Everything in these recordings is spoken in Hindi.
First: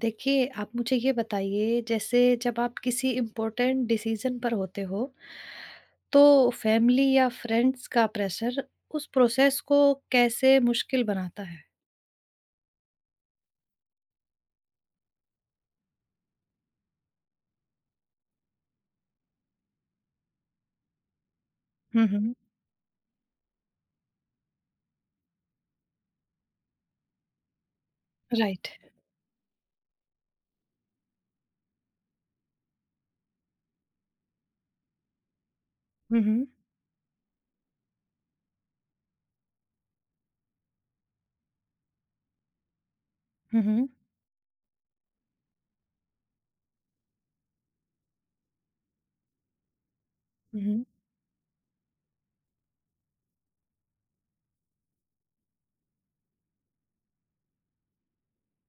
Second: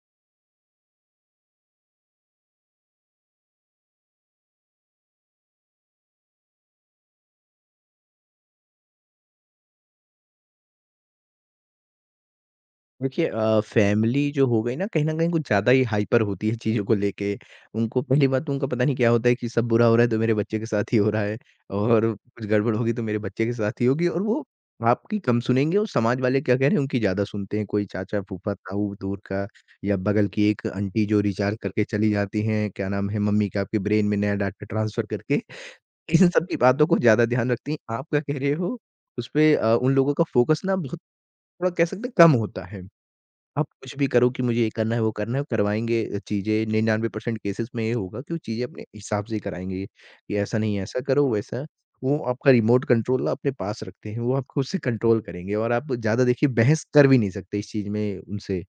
देखिए, आप मुझे ये बताइए जैसे जब आप किसी इम्पोर्टेंट डिसीज़न पर होते हो, तो फैमिली या फ्रेंड्स का प्रेशर उस प्रोसेस को कैसे मुश्किल बनाता है? देखिए फैमिली जो हो गई ना, कहीं न कहीं कुछ ज़्यादा ही हाइपर होती है चीज़ों को लेके। उनको पहली बात तो उनका पता नहीं क्या होता है कि सब बुरा हो रहा है तो मेरे बच्चे के साथ ही हो रहा है और हुँ, हुँ। कुछ गड़बड़ होगी तो मेरे बच्चे के साथ ही होगी और वो आपकी कम सुनेंगे और समाज वाले क्या कह रहे हैं उनकी ज़्यादा सुनते हैं। कोई चाचा, फूफा, राइट। ताऊ दूर का या बगल की एक आंटी जो रिचार्ज करके चली जाती हैं, क्या नाम है मम्मी का आपके ब्रेन में नया डाटा ट्रांसफर करके, हुँ, इन सब हुँ। की बातों को ज़्यादा ध्यान रखती हैं। आप क्या कह रहे हो उसपे उन लोगों का फोकस ना बहुत थोड़ा कह सकते हैं कम होता है। हुँ, आप हुँ। कुछ भी करो कि मुझे ये करना है, वो करना है, करवाएँगे चीज़ें 99% केसेज़ में ये होगा कि वो चीज़ें अपने हिसाब से ही कराएँगे, कि ऐसा हुँ, नहीं हुँ। ऐसा करो, वैसा वो आपका रिमोट कंट्रोल ना अपने पास रखते हैं, वो आपको उससे कंट्रोल करेंगे और आप ज़्यादा देखिए बहस कर भी नहीं सकते इस चीज़ में उनसे, है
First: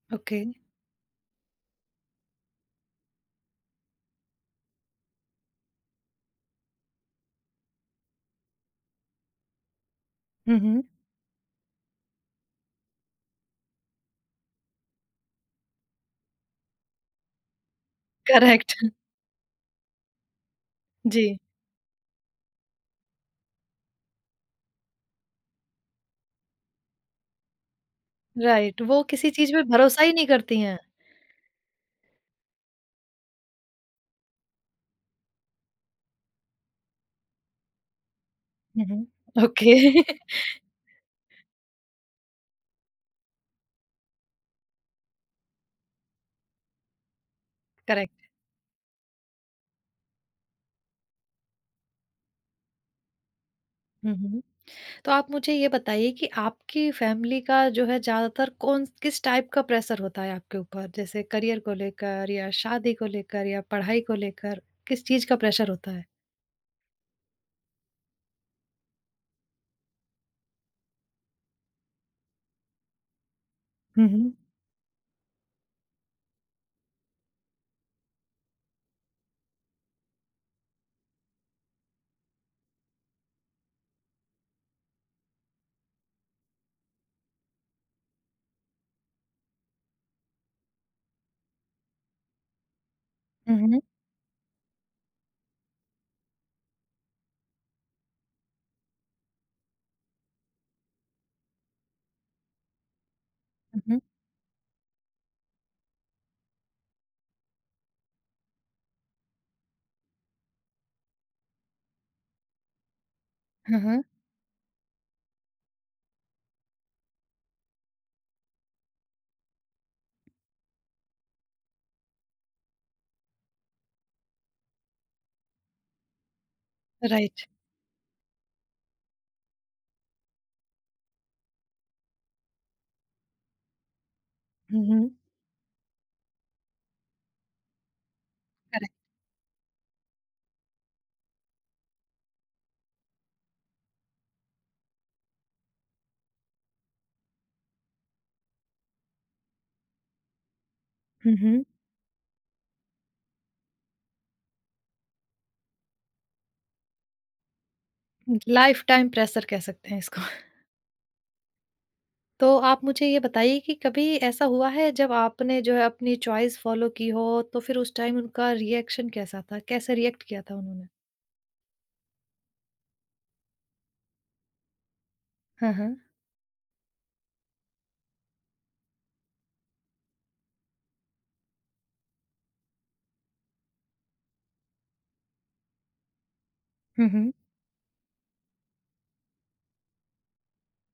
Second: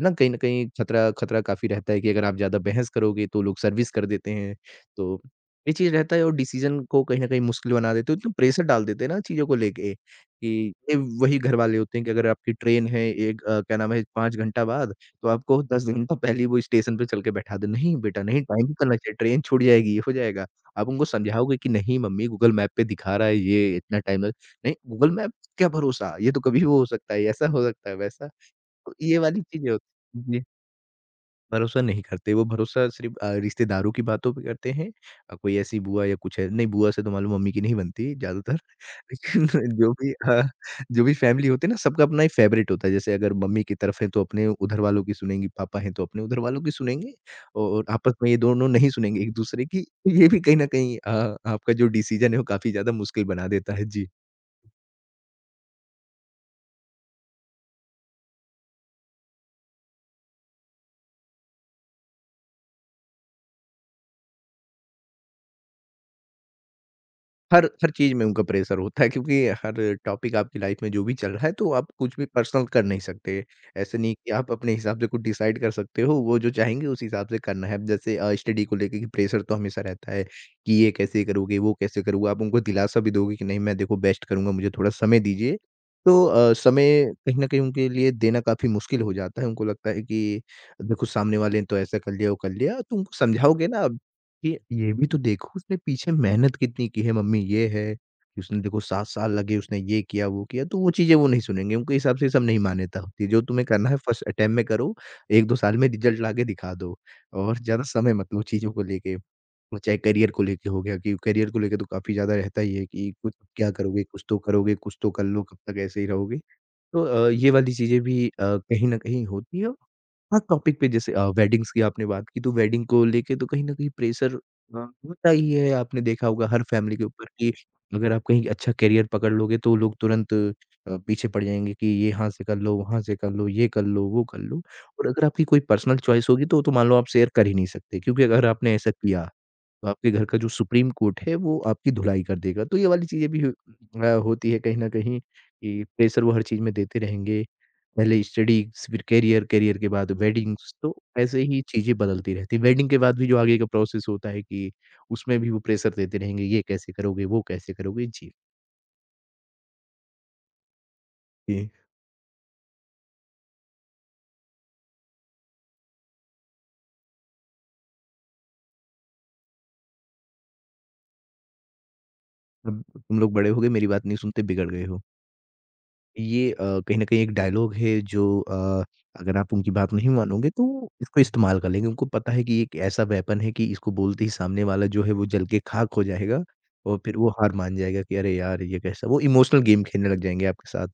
ना? कहीं न ओके। कहीं खतरा खतरा काफ़ी रहता है कि अगर आप ज़्यादा बहस करोगे तो लोग सर्विस कर देते हैं, तो ये चीज़ रहता है और डिसीज़न को कहीं न कहीं मुश्किल बना देते हो, तो प्रेशर डाल देते हैं ना चीज़ों को लेके। कि हुँ, हुँ। ये वही घरवाले होते हैं कि अगर आपकी ट्रेन है एक क्या नाम है 5 घंटा बाद, तो आपको 10 घंटा पहले ही वो स्टेशन पे चल के बैठा दें। नहीं बेटा नहीं, टाइम पे करेक्ट। चलना चाहिए, ट्रेन छूट जाएगी, ये हो जाएगा। आप उनको जी, समझाओगे कि नहीं मम्मी गूगल मैप पे दिखा रहा है ये इतना टाइम लग नहीं गूगल मैप क्या भरोसा, ये तो कभी भी वो हो सकता है, ऐसा हो सकता है, वैसा। राइट। तो वो ये किसी वाली चीज़ में चीज़ें भरोसा ही होती नहीं जी। करती हैं। भरोसा नहीं करते, वो भरोसा सिर्फ़ रिश्तेदारों की बातों पे करते हैं। कोई ऐसी बुआ या कुछ है नहीं बुआ से तो मालूम मम्मी की नहीं बनती ज़्यादातर। हुँ, हुँ। लेकिन ओके। जो भी अ, जो भी फैमिली होती है ना सबका अपना एक फ़ेवरेट होता है। जैसे अगर मम्मी की तरफ है तो अपने उधर वालों की सुनेंगी, पापा हैं तो अपने उधर वालों की सुनेंगे और आपस करेक्ट। में ये दोनों नहीं सुनेंगे एक-दूसरे की। ये भी कहीं न कहीं आपका जो डिसीज़न है वो काफ़ी ज़्यादा मुश्किल बना देता है। जी। हुँ, हुँ। तो आप मुझे ये बताइए कि आपकी फैमिली का जो है ज़्यादातर कौन किस टाइप का प्रेशर होता है आपके ऊपर? जैसे करियर को लेकर या शादी को लेकर या पढ़ाई को लेकर, किस चीज़ का प्रेशर होता है? हर हर चीज़ में उनका प्रेशर होता है क्योंकि हर टॉपिक आपकी लाइफ में जो भी चल रहा है तो आप कुछ भी पर्सनल कर नहीं सकते। ऐसे हुँ, नहीं कि हुँ। आप अपने हिसाब से कुछ डिसाइड कर सकते हो, वो जो चाहेंगे उस हिसाब से करना है। अब जैसे स्टडी को लेके कि प्रेशर तो हमेशा रहता है कि ये कैसे करोगे, वो कैसे करोगे। आप उनको दिलासा भी दोगे कि नहीं मैं देखो बेस्ट करूँगा, मुझे थोड़ा समय दीजिए। तो समय कहीं न कहीं उनके लिए देना काफ़ी मुश्किल हो जाता है। उनको लगता है कि देखो सामने वाले ने तो ऐसा कर लिया, वो कर लिया। तो उनको हुँ, समझाओगे ना हुँ। आप ये भी तो देखो उसने पीछे मेहनत कितनी की है मम्मी ये है, कि उसने देखो 7 साल लगे उसने ये किया, वो किया तो वो चीज़ें वो नहीं सुनेंगे, उनके हिसाब से ये सब नहीं मान्यता होती है, जो तुम्हें हुँ, करना है हुँ। फर्स्ट अटेम्प्ट में करो, 1-2 साल में रिजल्ट लाके दिखा दो और ज़्यादा समय मत लो चीज़ों को लेके। और चाहे करियर को लेके हो गया कि करियर को लेके तो काफ़ी ज़्यादा रहता ही है कि कुछ क्या हुँ, हुँ। करोगे, कुछ तो कर लो, कब तक ऐसे ही रहोगे। तो ये वाली चीज़ें भी कहीं न कहीं होती है। हाँ, टॉपिक पे जैसे वेडिंग्स की आपने बात की तो वेडिंग को लेके तो कहीं न कहीं प्रेशर होता ही है। आपने देखा होगा हर फैमिली के ऊपर राइट। कि अगर आप कहीं अच्छा करियर पकड़ लोगे तो लोग तुरंत पीछे पड़ जाएँगे कि ये यहाँ से कर लो, वहाँ से कर लो, ये कर लो, वो कर लो हुँ, और हुँ। अगर आपकी कोई पर्सनल चॉइस होगी तो मान लो आप शेयर कर ही नहीं सकते क्योंकि अगर आपने ऐसा करेक्ट। किया तो आपके घर का जो सुप्रीम कोर्ट है वो आपकी धुलाई कर देगा। तो ये वाली चीज़ें भी होती है कहीं न कहीं कि प्रेशर वो हर चीज़ में देते रहेंगे। पहले स्टडीज़ फिर करियर, करियर के बाद वेडिंग्स तो हुँ, ऐसे ही हुँ। चीज़ें बदलती रहती हैं। वेडिंग के बाद भी जो आगे का प्रोसेस होता है कि उसमें भी वो प्रेशर देते रहेंगे, ये कैसे करोगे, वो कैसे करोगे? जी। लाइफ टाइम प्रेशर कह सकते हैं इसको। जी। तो आप मुझे ये बताइए कि कभी ऐसा हुआ है जब आपने जो है अपनी चॉइस फ़ॉलो की हो, तो फिर उस टाइम उनका रिएक्शन कैसा था? कैसे रिएक्ट किया था उन्होंने? अब तुम लोग बड़े हो गए, मेरी बात नहीं सुनते, बिगड़ गए हो। हाँ, हाँ। ये कहीं न कहीं एक डायलॉग है जो अगर आप उनकी बात नहीं मानोगे तो इसको इस्तेमाल कर लेंगे। उनको पता है कि एक ऐसा वेपन है कि इसको बोलते ही सामने वाला जो है वो जल के खाक हो जाएगा और हुँ, फिर वो हुँ। हार मान जाएगा कि अरे यार! ये कैसा वो इमोशनल गेम खेलने लग जाएँगे आपके साथ।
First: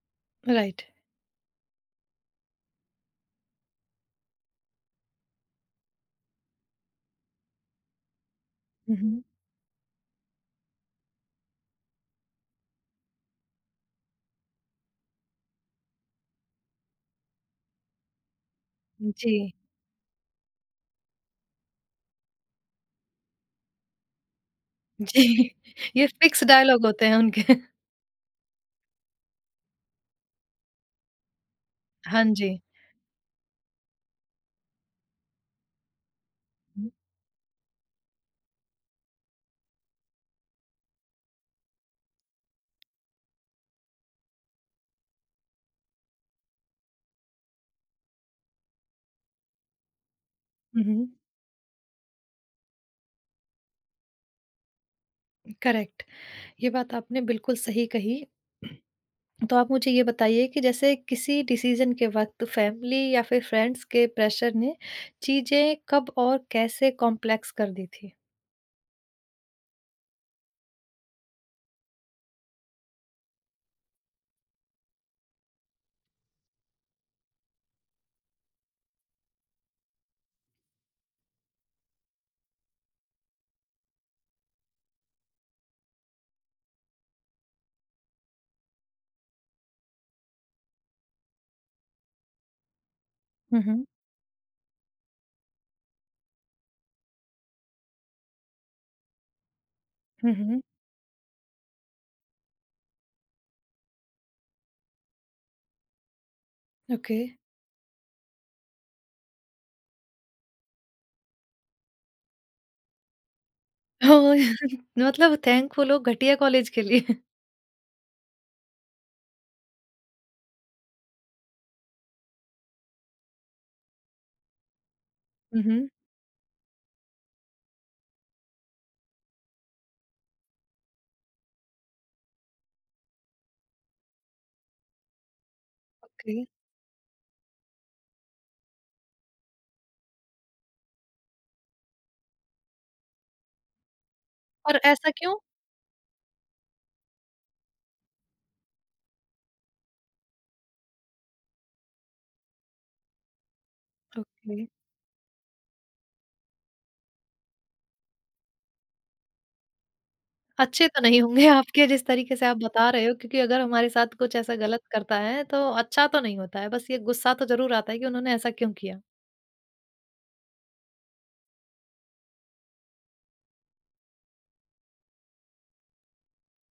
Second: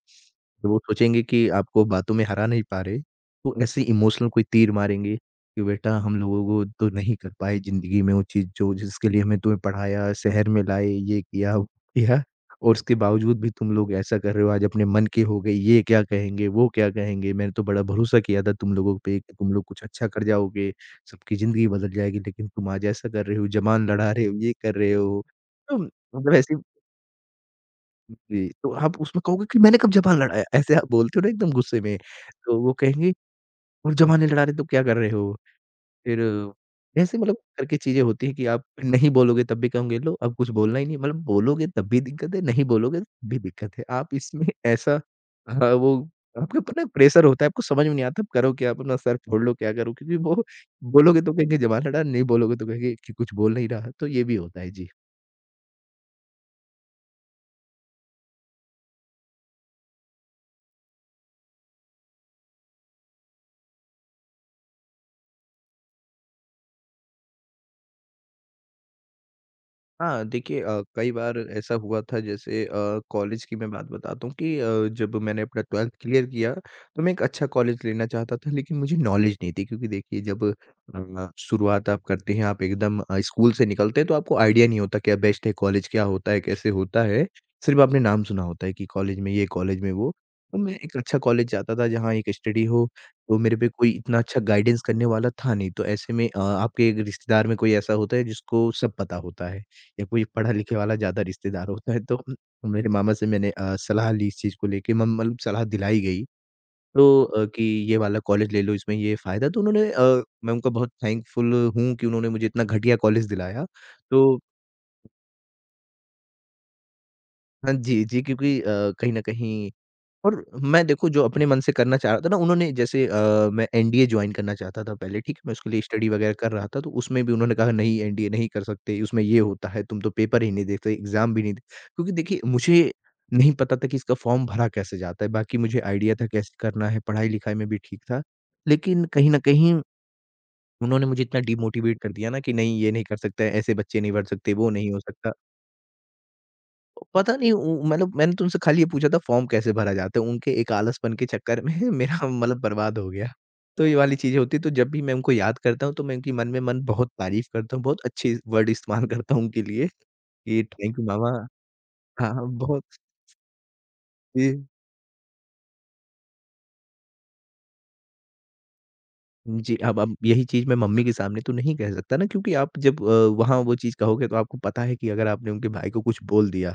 तो वो राइट। सोचेंगे कि आपको बातों में हरा नहीं पा रहे, तो ऐसे इमोशनल कोई तीर मारेंगे कि बेटा हम लोगों को तो नहीं कर पाए ज़िंदगी में वो चीज़ जो जिसके लिए हमें तुम्हें पढ़ाया, शहर में लाए, ये किया, वो किया। और उसके बावजूद भी तुम लोग ऐसा कर रहे हो आज अपने मन के हो गए, ये क्या कहेंगे, वो क्या कहेंगे, मैंने तो बड़ा भरोसा किया था तुम लोगों पे कि तुम जी, लोग कुछ अच्छा कर जाओगे, सबकी ज़िंदगी बदल जाएगी लेकिन तुम आज ऐसा कर रहे हो, ज़बान लड़ा रहे हो, ये कर रहे हो। जी। तो ये मतलब फिक्स ऐसे डायलॉग होते हैं उनके। जी, तो आप उसमें कहोगे कि मैंने कब ज़बान लड़ाया? ऐसे आप बोलते हो ना एकदम गुस्से में, हाँ तो जी। वो कहेंगे और ज़बानें लड़ा रहे हो तो क्या कर रहे हो? फिर ऐसे मतलब करके चीज़ें होती हैं कि आप नहीं बोलोगे तब भी कहेंगे लो अब कुछ बोलना ही नहीं है, मतलब बोलोगे तब भी दिक्कत है, नहीं बोलोगे तब भी दिक्कत है। आप इसमें ऐसा हाँ, वो आपके ऊपर ना प्रेशर होता है, आपको समझ में नहीं आता आप करो क्या? आप अपना सर फोड़ लो, क्या करो? क्योंकि वो हुँ, हुँ, बोलोगे तो कहेंगे जवान लड़ा, नहीं बोलोगे तो कहेंगे कि कुछ बोल नहीं रहा, तो ये भी होता है। जी। करेक्ट। ये बात आपने बिल्कुल सही कही। तो आप मुझे ये बताइए कि जैसे किसी डिसीज़न के वक़्त फैमिली या फिर फ्रेंड्स के प्रेशर ने चीज़ें कब और कैसे कॉम्प्लेक्स कर दी थी? हाँ, देखिए कई बार ऐसा हुआ था जैसे कॉलेज की मैं बात बताता हूँ कि जब मैंने अपना 12th क्लियर किया तो मैं एक अच्छा कॉलेज लेना चाहता था लेकिन मुझे नॉलेज नहीं थी क्योंकि देखिए जब शुरुआत आप करते हैं आप एकदम स्कूल से निकलते हैं तो आपको आइडिया नहीं होता क्या बेस्ट है कॉलेज क्या होता है कैसे होता है। सिर्फ आपने नाम सुना होता है कि कॉलेज में ये कॉलेज में वो। तो मैं एक अच्छा कॉलेज चाहता था जहाँ एक स्टडी हो तो मेरे हुँ, पे हुँ। कोई इतना अच्छा गाइडेंस करने वाला था नहीं। तो ऐसे में आपके एक रिश्तेदार में कोई ऐसा होता है जिसको सब पता होता है। या कोई हुँ, हुँ। पढ़ा-लिखे वाला ज़्यादा रिश्तेदार होता है, तो मेरे मामा से मैंने सलाह ली इस चीज़ को लेके म मतलब सलाह दिलाई गई। ओके। तो कि ये वाला कॉलेज ले लो, इसमें ये फ़ायदा है, तो मैं उनका बहुत थैंकफुल हूँ कि उन्होंने मुझे इतना घटिया कॉलेज दिलाया। ओह! तो मतलब थैंकफुल हो घटिया कॉलेज के लिए। हाँ जी, जी क्योंकि कहीं न कहीं और मैं देखो जो अपने मन से करना चाह रहा था ना उन्होंने जैसे मैं एनडीए जॉइन करना चाहता था पहले ठीक है, मैं हुँ, उसके लिए हुँ। स्टडी वगैरह कर रहा था तो उसमें भी उन्होंने कहा नहीं एनडीए नहीं कर सकते, उसमें ये होता है तुम तो पेपर ही नहीं देते, एग्ज़ाम भी नहीं दे क्योंकि देखिए मुझे नहीं पता था कि इसका फॉर्म भरा कैसे जाता है, बाकी मुझे आइडिया था ओके। कैसे करना है, पढ़ाई-लिखाई में भी ठीक था। लेकिन कहीं न कहीं उन्होंने मुझे इतना डिमोटिवेट कर दिया ना कि नहीं ये नहीं कर सकता है, ऐसे बच्चे नहीं बढ़ सकते, वो और नहीं हो ऐसा सकता। क्यों? पता नहीं उ मतलब मैंने तुमसे खाली ये पूछा था फॉर्म कैसे भरा जाता है? उनके एक आलसपन के चक्कर में मेरा मतलब बर्बाद हो गया। तो ये वाली चीज़ें होती ओके। हैं, तो जब भी मैं उनको याद करता हूँ, तो मैं उनकी मन में मन बहुत तारीफ़ करता हूँ, बहुत अच्छे वर्ड इस्तेमाल करता हूँ उनके लिए, कि अच्छे थैंक तो यू नहीं मामा। होंगे आपके जिस हाँ, तरीके से हाँ, आप बहुत। बता रहे हो क्योंकि अगर हमारे साथ कुछ ऐसा जी। गलत करता है तो अच्छा तो नहीं होता है, बस ये गुस्सा तो ज़रूर आता है कि उन्होंने ऐसा क्यों किया। जी, अब यही चीज़ मैं मम्मी के सामने तो नहीं कह सकता ना, क्योंकि आप जब वहाँ वो चीज़ कहोगे तो आपको पता है कि अगर आपने उनके भाई को कुछ बोल दिया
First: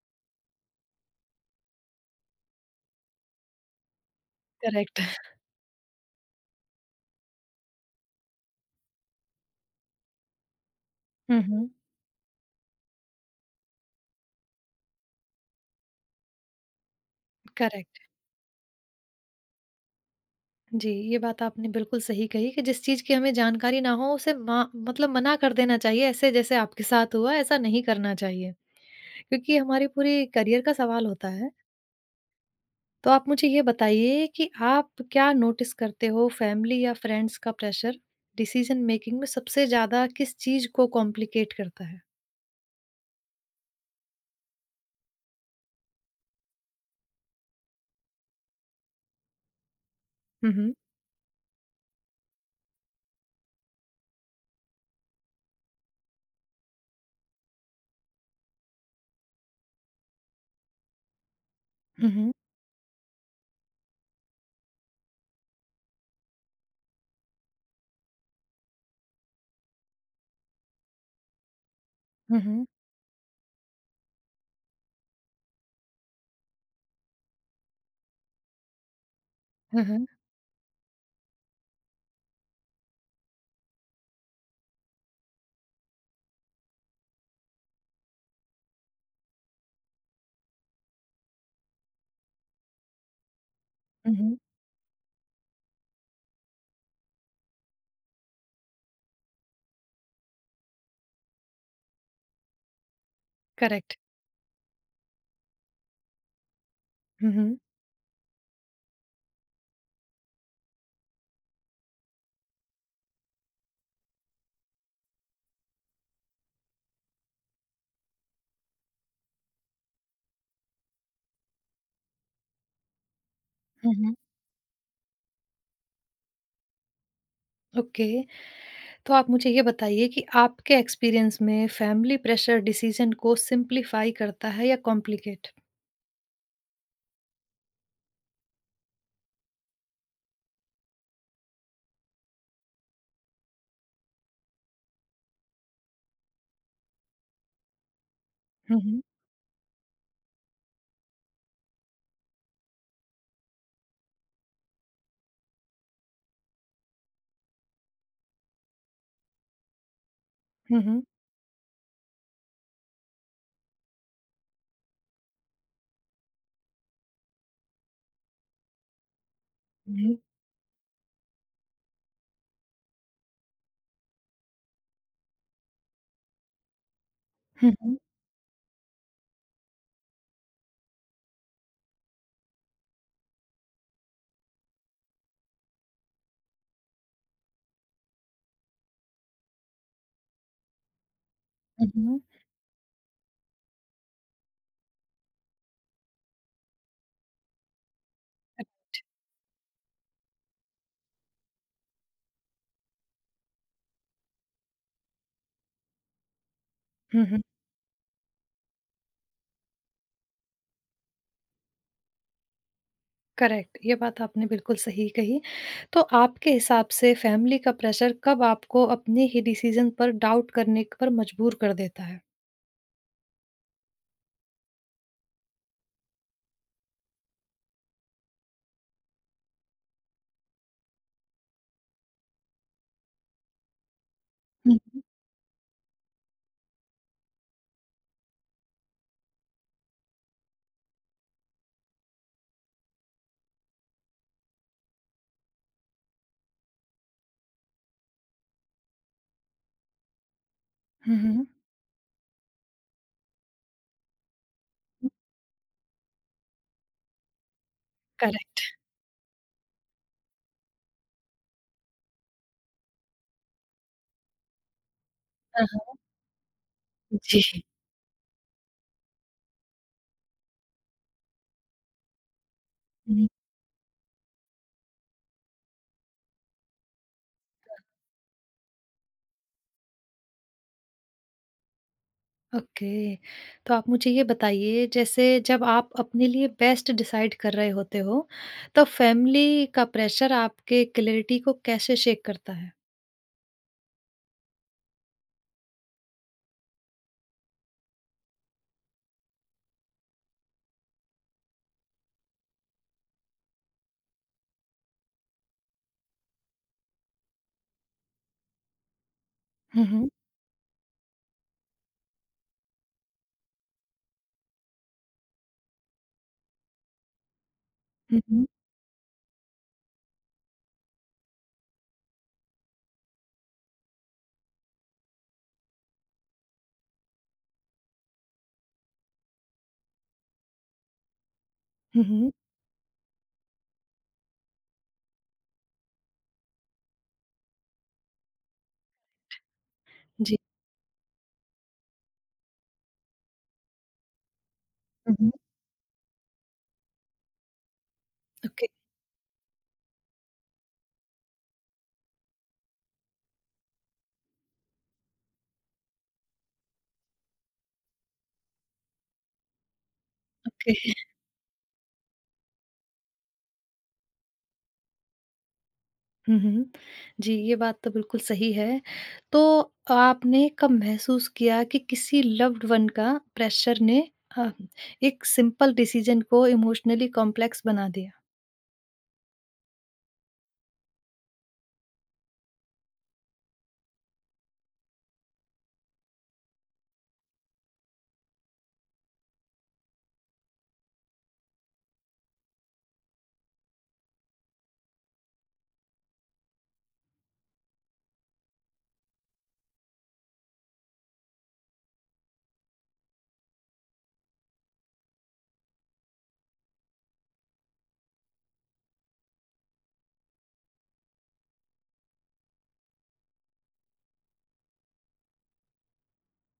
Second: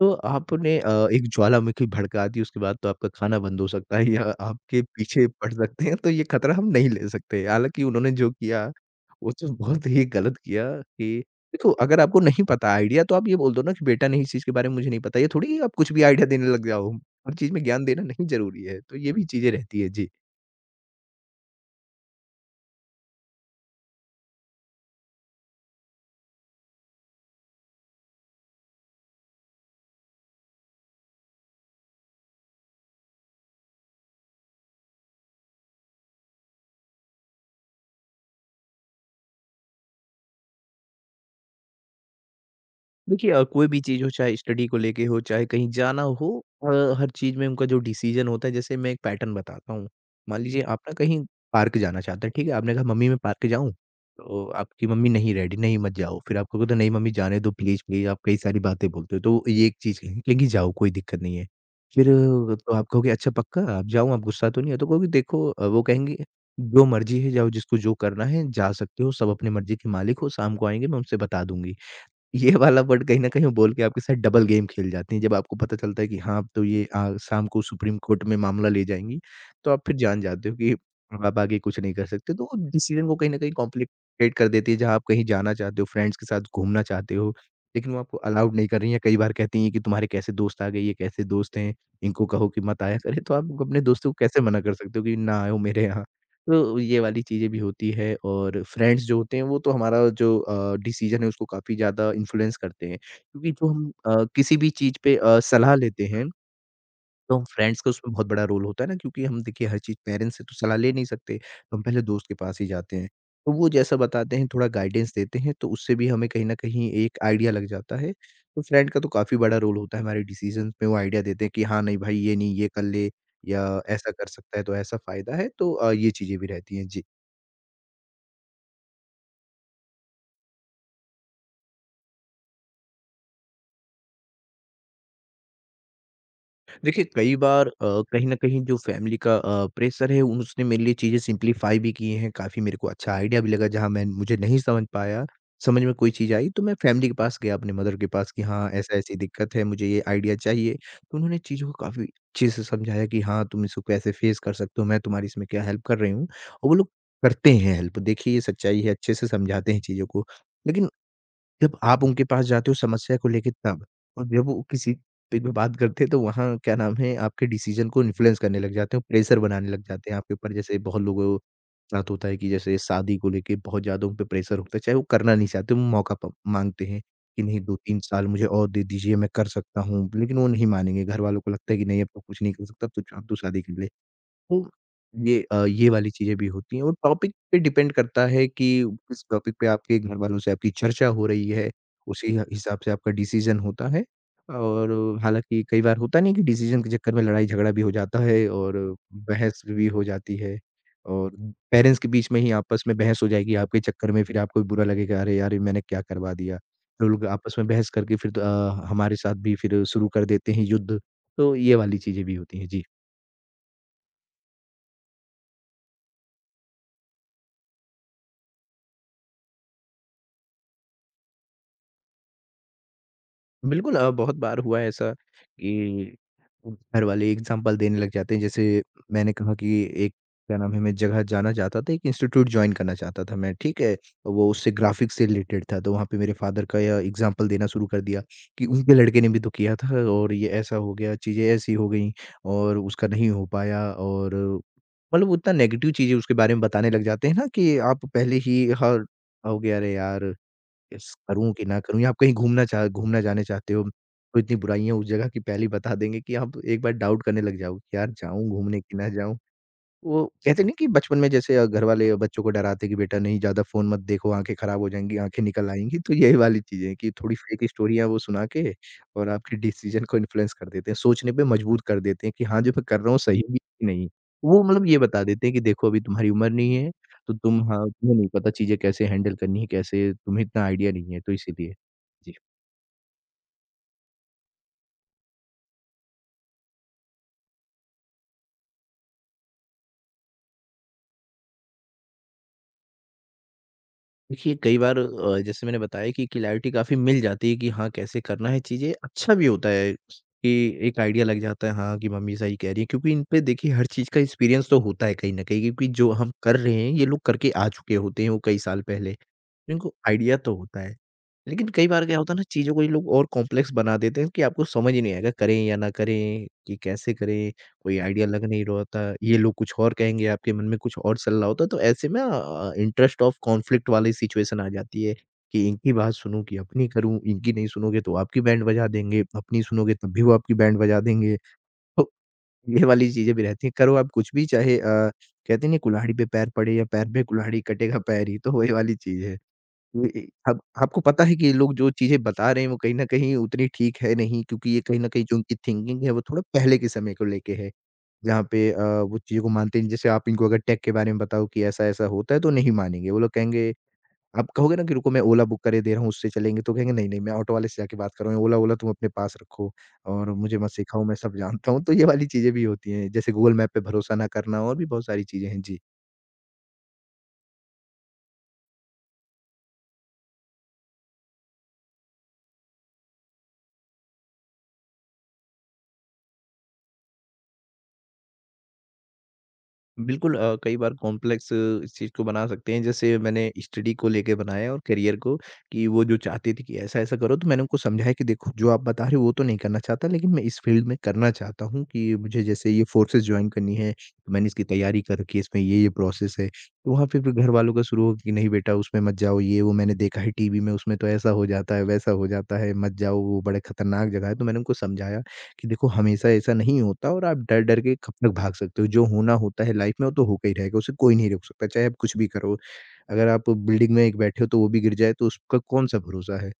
तो आपने एक ज्वालामुखी भड़का दी। उसके बाद तो आपका खाना बंद हो सकता है या आपके करेक्ट। पीछे पड़ सकते हैं, तो ये खतरा हम नहीं ले सकते। हालाँकि उन्होंने जो किया, वो तो बहुत ही गलत किया कि हुँ, देखो हुँ। अगर आपको नहीं पता आइडिया तो आप ये बोल दो ना कि बेटा नहीं, इस चीज़ के बारे में मुझे नहीं पता। ये थोड़ी है आप कुछ भी आइडिया देने लग जाओ। हर चीज़ में ज्ञान करेक्ट। देना नहीं ज़रूरी है। तो ये भी चीज़ें रहती है। जी। जी, ये बात आपने बिल्कुल सही कही कि जिस चीज़ की हमें जानकारी ना हो उसे मा मतलब मना कर देना चाहिए ऐसे जैसे आपके साथ हुआ ऐसा नहीं करना चाहिए, क्योंकि हमारी पूरी करियर का सवाल होता है। तो आप मुझे ये बताइए कि आप क्या नोटिस करते हो फैमिली या फ्रेंड्स का प्रेशर डिसीजन मेकिंग में सबसे ज़्यादा किस चीज़ को कॉम्प्लिकेट करता है? देखिए कोई भी चीज़ हो, चाहे स्टडी को लेके हो, चाहे कहीं जाना हो, अ, हर चीज़ में उनका जो डिसीज़न होता है, जैसे मैं एक पैटर्न बताता हूँ। मान हुँ, लीजिए हुँ। आप ना कहीं पार्क जाना चाहते हैं, ठीक है? आपने कहा, "मम्मी, मैं पार्क जाऊँ?" तो आपकी मम्मी, "नहीं रेडी, नहीं मत जाओ।" फिर आपको बोलते हो, "नहीं मम्मी, जाने दो प्लीज़, प्लीज़।" आप कई सारी बातें बोलते हो, तो ये एक चीज़ कहेंगी, कहेंगी, "जाओ, कोई दिक्कत नहीं है।" फिर हुँ, हुँ। तो आप कहोगे, "अच्छा पक्का? आप जाऊँ, आप गुस्सा तो नहीं है?" तो कहोगे, "देखो" वो कहेंगी, "जो मर्ज़ी है, जाओ, जिसको जो करना है, जा सकते हो। सब अपनी मर्ज़ी के मालिक हो। शाम को आएँगे, मैं उनसे बता दूँगी।" हुँ, ये हुँ। वाला वर्ड कहीं न कहीं वो बोल के आपके साथ डबल गेम खेल जाती हैं। जब आपको पता चलता है कि हाँ, अब तो ये शाम को सुप्रीम कोर्ट में मामला ले जाएँगी, तो आप हुँ, फिर हुँ। जान जाते हो कि अब आप आगे कुछ नहीं कर सकते। तो वो डिसीज़न को कहीं न कहीं कॉम्प्लिकेट कर देती है, जहाँ आप कहीं जाना चाहते हो, फ्रेंड्स के साथ घूमना चाहते हो, लेकिन वो आपको अलाउड नहीं कर रही हैं। कई बार कहती हैं कि तुम्हारे कैसे दोस्त आ गए, ये कैसे दोस्त हैं, इनको कहो कि मत आया करें। तो आप अपने दोस्तों हुँ, को हुँ। कैसे मना कर सकते हो कि ना आए हो मेरे यहाँ? तो ये वाली चीज़ें भी होती है, और फ्रेंड्स जो होते हैं वो तो हमारा जो डिसीज़न है उसको काफ़ी ज़्यादा इन्फ्लुएंस करते हैं। क्योंकि जो हम करेक्ट। किसी भी चीज़ पे सलाह लेते हैं, हुँ, तो हम हुँ। फ्रेंड्स का उसमें बहुत बड़ा रोल होता है ना, क्योंकि हम देखिए हर चीज़ पेरेंट्स से तो सलाह ले नहीं सकते, तो हम पहले दोस्त के पास ही जाते हैं। तो वो जैसा बताते हैं, थोड़ा गाइडेंस देते हैं, तो उससे भी हमें कहीं न कहीं एक आइडिया लग जाता है। तो फ्रेंड का तो काफ़ी बड़ा रोल होता है हमारे डिसीज़न्स में, वो आइडिया देते हैं कि हाँ, नहीं भाई ये नहीं ये कर ले या हुँ, ऐसा हुँ। कर सकता है तो ऐसा फ़ायदा है। तो ये चीज़ें भी रहती हैं। जी। ओके, तो आप मुझे ये बताइए कि आपके एक्सपीरियंस में फैमिली प्रेशर डिसीजन को सिंप्लीफाई करता है या कॉम्प्लिकेट? देखिए कई बार कहीं न कहीं जो फ़ैमिली का प्रेशर है उसने मेरे लिए चीज़ें सिम्प्लीफ़ाई भी की हैं, काफ़ी मेरे को अच्छा आइडिया भी लगा जहाँ मैं मुझे नहीं समझ पाया, समझ में कोई चीज़ आई तो मैं फ़ैमिली के पास गया अपने मदर के पास कि हाँ, हुँ, हुँ। ऐसा-ऐसी दिक्कत है, मुझे ये आइडिया चाहिए। तो उन्होंने चीज़ों को काफ़ी अच्छे से समझाया कि हाँ, तुम इसको कैसे फ़ेस कर सकते हो, मैं तुम्हारी इसमें क्या हेल्प कर रही हूँ। और वो लोग करते हैं हेल्प, देखिए ये सच्चाई है, अच्छे से समझाते हैं चीज़ों को। हुँ, लेकिन हुँ। जब आप उनके पास जाते हो समस्या को लेके तब, और जब वो किसी पे भी बात करते हैं तो वहाँ क्या नाम है आपके डिसीजन को इन्फ्लुएंस करने लग जाते हैं, प्रेशर बनाने लग हुँ, जाते हैं हुँ। आपके ऊपर। जैसे बहुत लोगों के साथ होता है कि जैसे शादी को लेके बहुत ज़्यादा उन पे प्रेशर होता है, चाहे वो करना नहीं चाहते, वो मौका प माँगते हैं कि नहीं हुँ, हुँ। 2-3 साल मुझे और दे दीजिए मैं कर सकता हूँ, लेकिन वो नहीं मानेंगे। घर वालों को लगता है कि नहीं अब तो कुछ नहीं कर सकता, अब तो आप तो शादी कर ले। तो ये ये वाली चीज़ें भी होती हैं, और टॉपिक पे डिपेंड करता है कि किस टॉपिक पे आपके घरवालों से आपकी चर्चा हो रही है, हुँ, उसी ह हिसाब से आपका डिसीज़न होता है। और हालाँकि कई बार होता नहीं है कि डिसीज़न के चक्कर में लड़ाई-झगड़ा भी हो जाता है, और बहस भी हो जाती है, और पेरेंट्स के बीच में ही आपस में बहस हो जाएगी आपके चक्कर में, फिर आपको भी बुरा लगेगा, "अरे यार! ये मैंने क्या करवा दिया।" तो लोग हुँ। आपस में बहस करके फिर तो, हमारे साथ भी फिर शुरू कर देते हैं युद्ध। तो ये वाली चीज़ें भी होती हैं। जी। करेक्ट, ये बात आपने बिल्कुल सही कही। तो आपके हिसाब से फैमिली का प्रेशर कब आपको अपने ही डिसीज़न पर डाउट करने पर मजबूर कर देता है? बिल्कुल बहुत बार हुआ है ऐसा कि घर वाले एग्जाम्पल देने लग जाते हैं। जैसे मैंने कहा कि एक क्या नाम है मैं जगह जाना चाहता था, एक इंस्टीट्यूट जॉइन करना चाहता था मैं, ठीक है? तो वो उससे हुँ, हुँ। ग्राफ़िक्स से रिलेटेड था, तो वहाँ पे मेरे फ़ादर का या एग्जाम्पल देना शुरू कर दिया कि उनके लड़के ने भी तो किया था और ये ऐसा हो गया, चीज़ें ऐसी हो गईं और उसका नहीं हो पाया, और मतलब उतना नेगेटिव चीज़ें उसके बारे में बताने लग जाते हैं ना कि आप पहले ही हर हो गया अरे यार! इस हुँ, हुँ। करूँ कि ना करूँ, या आप कहीं घूमना जाने चाहते हो, तो इतनी बुराइयाँ उस जगह की पहले ही बता देंगे कि आप एक बार डाउट करने लग जाओगे कि यार जाऊँ करेक्ट। घूमने कि ना जाऊँ? वो कहते नहीं कि बचपन में जैसे घर वाले बच्चों को डराते कि बेटा नहीं ज़्यादा फ़ोन मत देखो, आँखें खराब हो जाएँगी, आँखें हाँ, निकल हाँ। आएँगी। तो यही वाली चीज़ें हैं कि थोड़ी जी। फेक स्टोरियाँ वो सुना के और आपके डिसीज़न को इन्फ्लुएंस कर देते हैं, सोचने पे मजबूर कर देते हैं कि हाँ, जो मैं कर रहा हूँ हुँ। सही भी है कि नहीं। वो मतलब ये बता देते हैं कि देखो अभी तुम्हारी उम्र नहीं है, तो तुम हाँ, तुम्हें नहीं पता चीज़ें कैसे हैंडल करनी है, कैसे तुम्हें इतना आइडिया नहीं है, तो इसीलिए। जी। ओके। तो आप मुझे ये बताइए जैसे जब आप अपने लिए बेस्ट डिसाइड कर रहे होते हो, तो फैमिली का प्रेशर आपके क्लैरिटी को कैसे शेक करता है? देखिए कई बार जैसे मैंने बताया कि क्लैरिटी काफ़ी मिल जाती है कि हाँ, कैसे करना है चीज़ें। अच्छा भी होता है कि एक आइडिया लग जाता है हाँ, कि मम्मी सही कह रही हैं, क्योंकि इन पे देखिए हर चीज़ का एक्सपीरियंस तो होता है कहीं न कहीं, क्योंकि जो हम कर रहे हैं ये लोग करके आ चुके होते हैं वो कई साल पहले। हुँ, इनको हुँ। आइडिया तो होता है। लेकिन कई बार क्या होता है ना, चीज़ों को ये लोग और कॉम्प्लेक्स बना देते हैं कि आपको समझ ही नहीं आएगा करें या ना करें, कि कैसे करें, कोई हुँ, आइडिया लग हुँ। नहीं रहा होता। ये लोग कुछ और कहेंगे, आपके मन में कुछ और चल रहा होता है, तो ऐसे में इंटरेस्ट ऑफ कॉन्फ्लिक्ट वाली सिचुएशन आ जाती है कि इनकी बात सुनूँ कि अपनी करूँ, इनकी नहीं सुनोगे तो आपकी बैंड बजा देंगे, अपनी सुनोगे तब भी वो आपकी बैंड बजा देंगे। हुँ, तो हुँ। ये वाली चीज़ें भी रहती हैं। करो आप कुछ भी चाहे, कहते हैं ना कुल्हाड़ी पे पैर पड़े या पैर पे कुल्हाड़ी, कटेगा पैर ही, तो वही वाली चीज़ है। ये ए जी। आप आपको पता है कि ये लोग जो चीज़ें बता रहे हैं वो कहीं न कहीं उतनी ठीक है नहीं, क्योंकि ये कहीं न हुँ, कहीं हुँ। जो उनकी थिंकिंग है वो थोड़ा पहले के समय को लेके है। जहाँ ओके। पे वो चीज़ों को मानते नहीं, जैसे आप इनको अगर टेक के बारे में बताओ कि ऐसा-ऐसा होता है तो नहीं मानेंगे। वो लोग कहेंगे, आप कहोगे ना कि रुको मैं ओला बुक करे दे रहा हूँ उससे चलेंगे, तो कहेंगे नहीं-नहीं मैं ऑटो वाले से जाके बात कर रहा हूँ, ओला-ओला तुम अपने पास रखो और मुझे मत सिखाओ मैं सब जानता हूँ। तो ये वाली चीज़ें भी होती हैं। जैसे गूगल मैप पे भरोसा ना करना, और भी बहुत सारी चीज़ें हैं। जी। हुँ, हुँ। जी, ये बात तो बिल्कुल सही है। तो आपने कब महसूस किया कि किसी लव्ड वन का प्रेशर ने अ, एक सिंपल डिसीज़न को इमोशनली कॉम्प्लेक्स बना दिया? बिल्कुल कई बार कॉम्प्लेक्स इस चीज़ को बना सकते हैं, जैसे मैंने स्टडी को लेके बनाया और करियर को, कि वो जो चाहती थी कि ऐसा-ऐसा करो, तो मैंने उनको समझाया कि देखो जो आप बता रहे हो वो तो नहीं करना चाहता, लेकिन मैं इस फील्ड में करना चाहता हूँ कि मुझे जैसे ये फोर्सेस जॉइन करनी है, तो मैंने इसकी तैयारी कर रखी है, इसमें ये-ये प्रोसेस है। तो वहाँ पे फिर घर वालों का शुरू हो कि नहीं बेटा उसमें मत जाओ, ये वो मैंने देखा है टीवी में उसमें तो ऐसा हो जाता है, वैसा हो जाता है, मत जाओ वो बड़े खतरनाक जगह है, तो मैंने उनको समझाया। कि देखो हमेशा ऐसा नहीं होता, और आप डर-डर के कब तक भाग सकते हो, जो होना होता है लाइफ में वो तो होकर ही रहेगा, उसे कोई नहीं रोक सकता, चाहे आप कुछ भी करो। अगर आप बिल्डिंग में एक बैठे हो तो वो भी गिर जाए तो उसका कौन-सा भरोसा है।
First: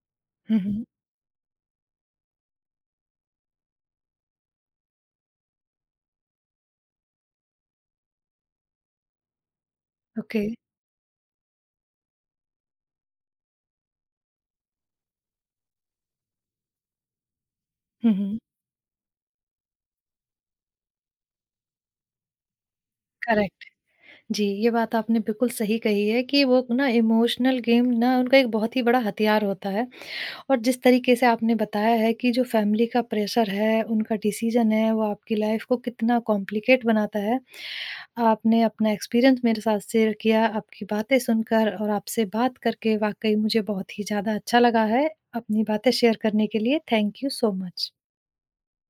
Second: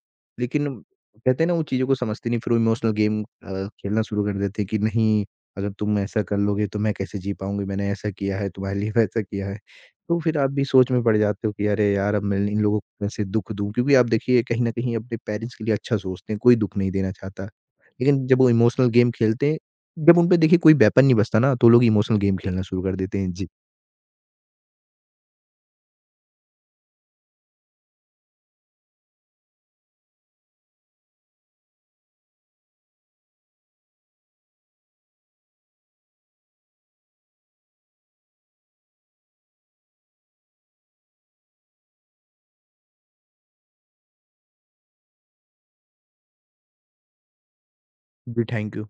हुँ, लेकिन हुँ। कहते हैं ना वो चीज़ों को समझते नहीं, फिर वो इमोशनल गेम खेलना शुरू कर देते हैं कि नहीं अगर तुम ऐसा कर लोगे तो मैं कैसे जी पाऊँगी, मैंने ऐसा किया है, तुम्हारे लिए वैसा किया है। तो फिर ओके। आप भी सोच में पड़ जाते हो कि अरे यार, अब मैं इन लोगों को कैसे दुःख दूँ, क्योंकि आप देखिए कहीं न कहीं अपने पेरेंट्स के लिए अच्छा सोचते हैं, कोई दुःख नहीं देना चाहता। हुँ, लेकिन जब हुँ। वो इमोशनल गेम खेलते हैं, जब उन पे देखिए कोई वेपन नहीं बचता ना, तो लोग इमोशनल गेम खेलना शुरू कर देते हैं। जी। करेक्ट। जी, ये बात आपने बिल्कुल सही कही है कि वो ना इमोशनल गेम ना उनका एक बहुत ही बड़ा हथियार होता है। और जिस तरीके से आपने बताया है कि जो फैमिली का प्रेशर है, उनका डिसीज़न है, वो आपकी लाइफ़ को कितना कॉम्प्लिकेट बनाता है। आपने अपना एक्सपीरियंस मेरे साथ शेयर किया, आपकी बातें सुनकर और आपसे बात करके वाक़ई मुझे बहुत ही ज़्यादा अच्छा लगा है। अपनी बातें शेयर करने के लिए थैंक यू सो मच। जी, थैंक यू।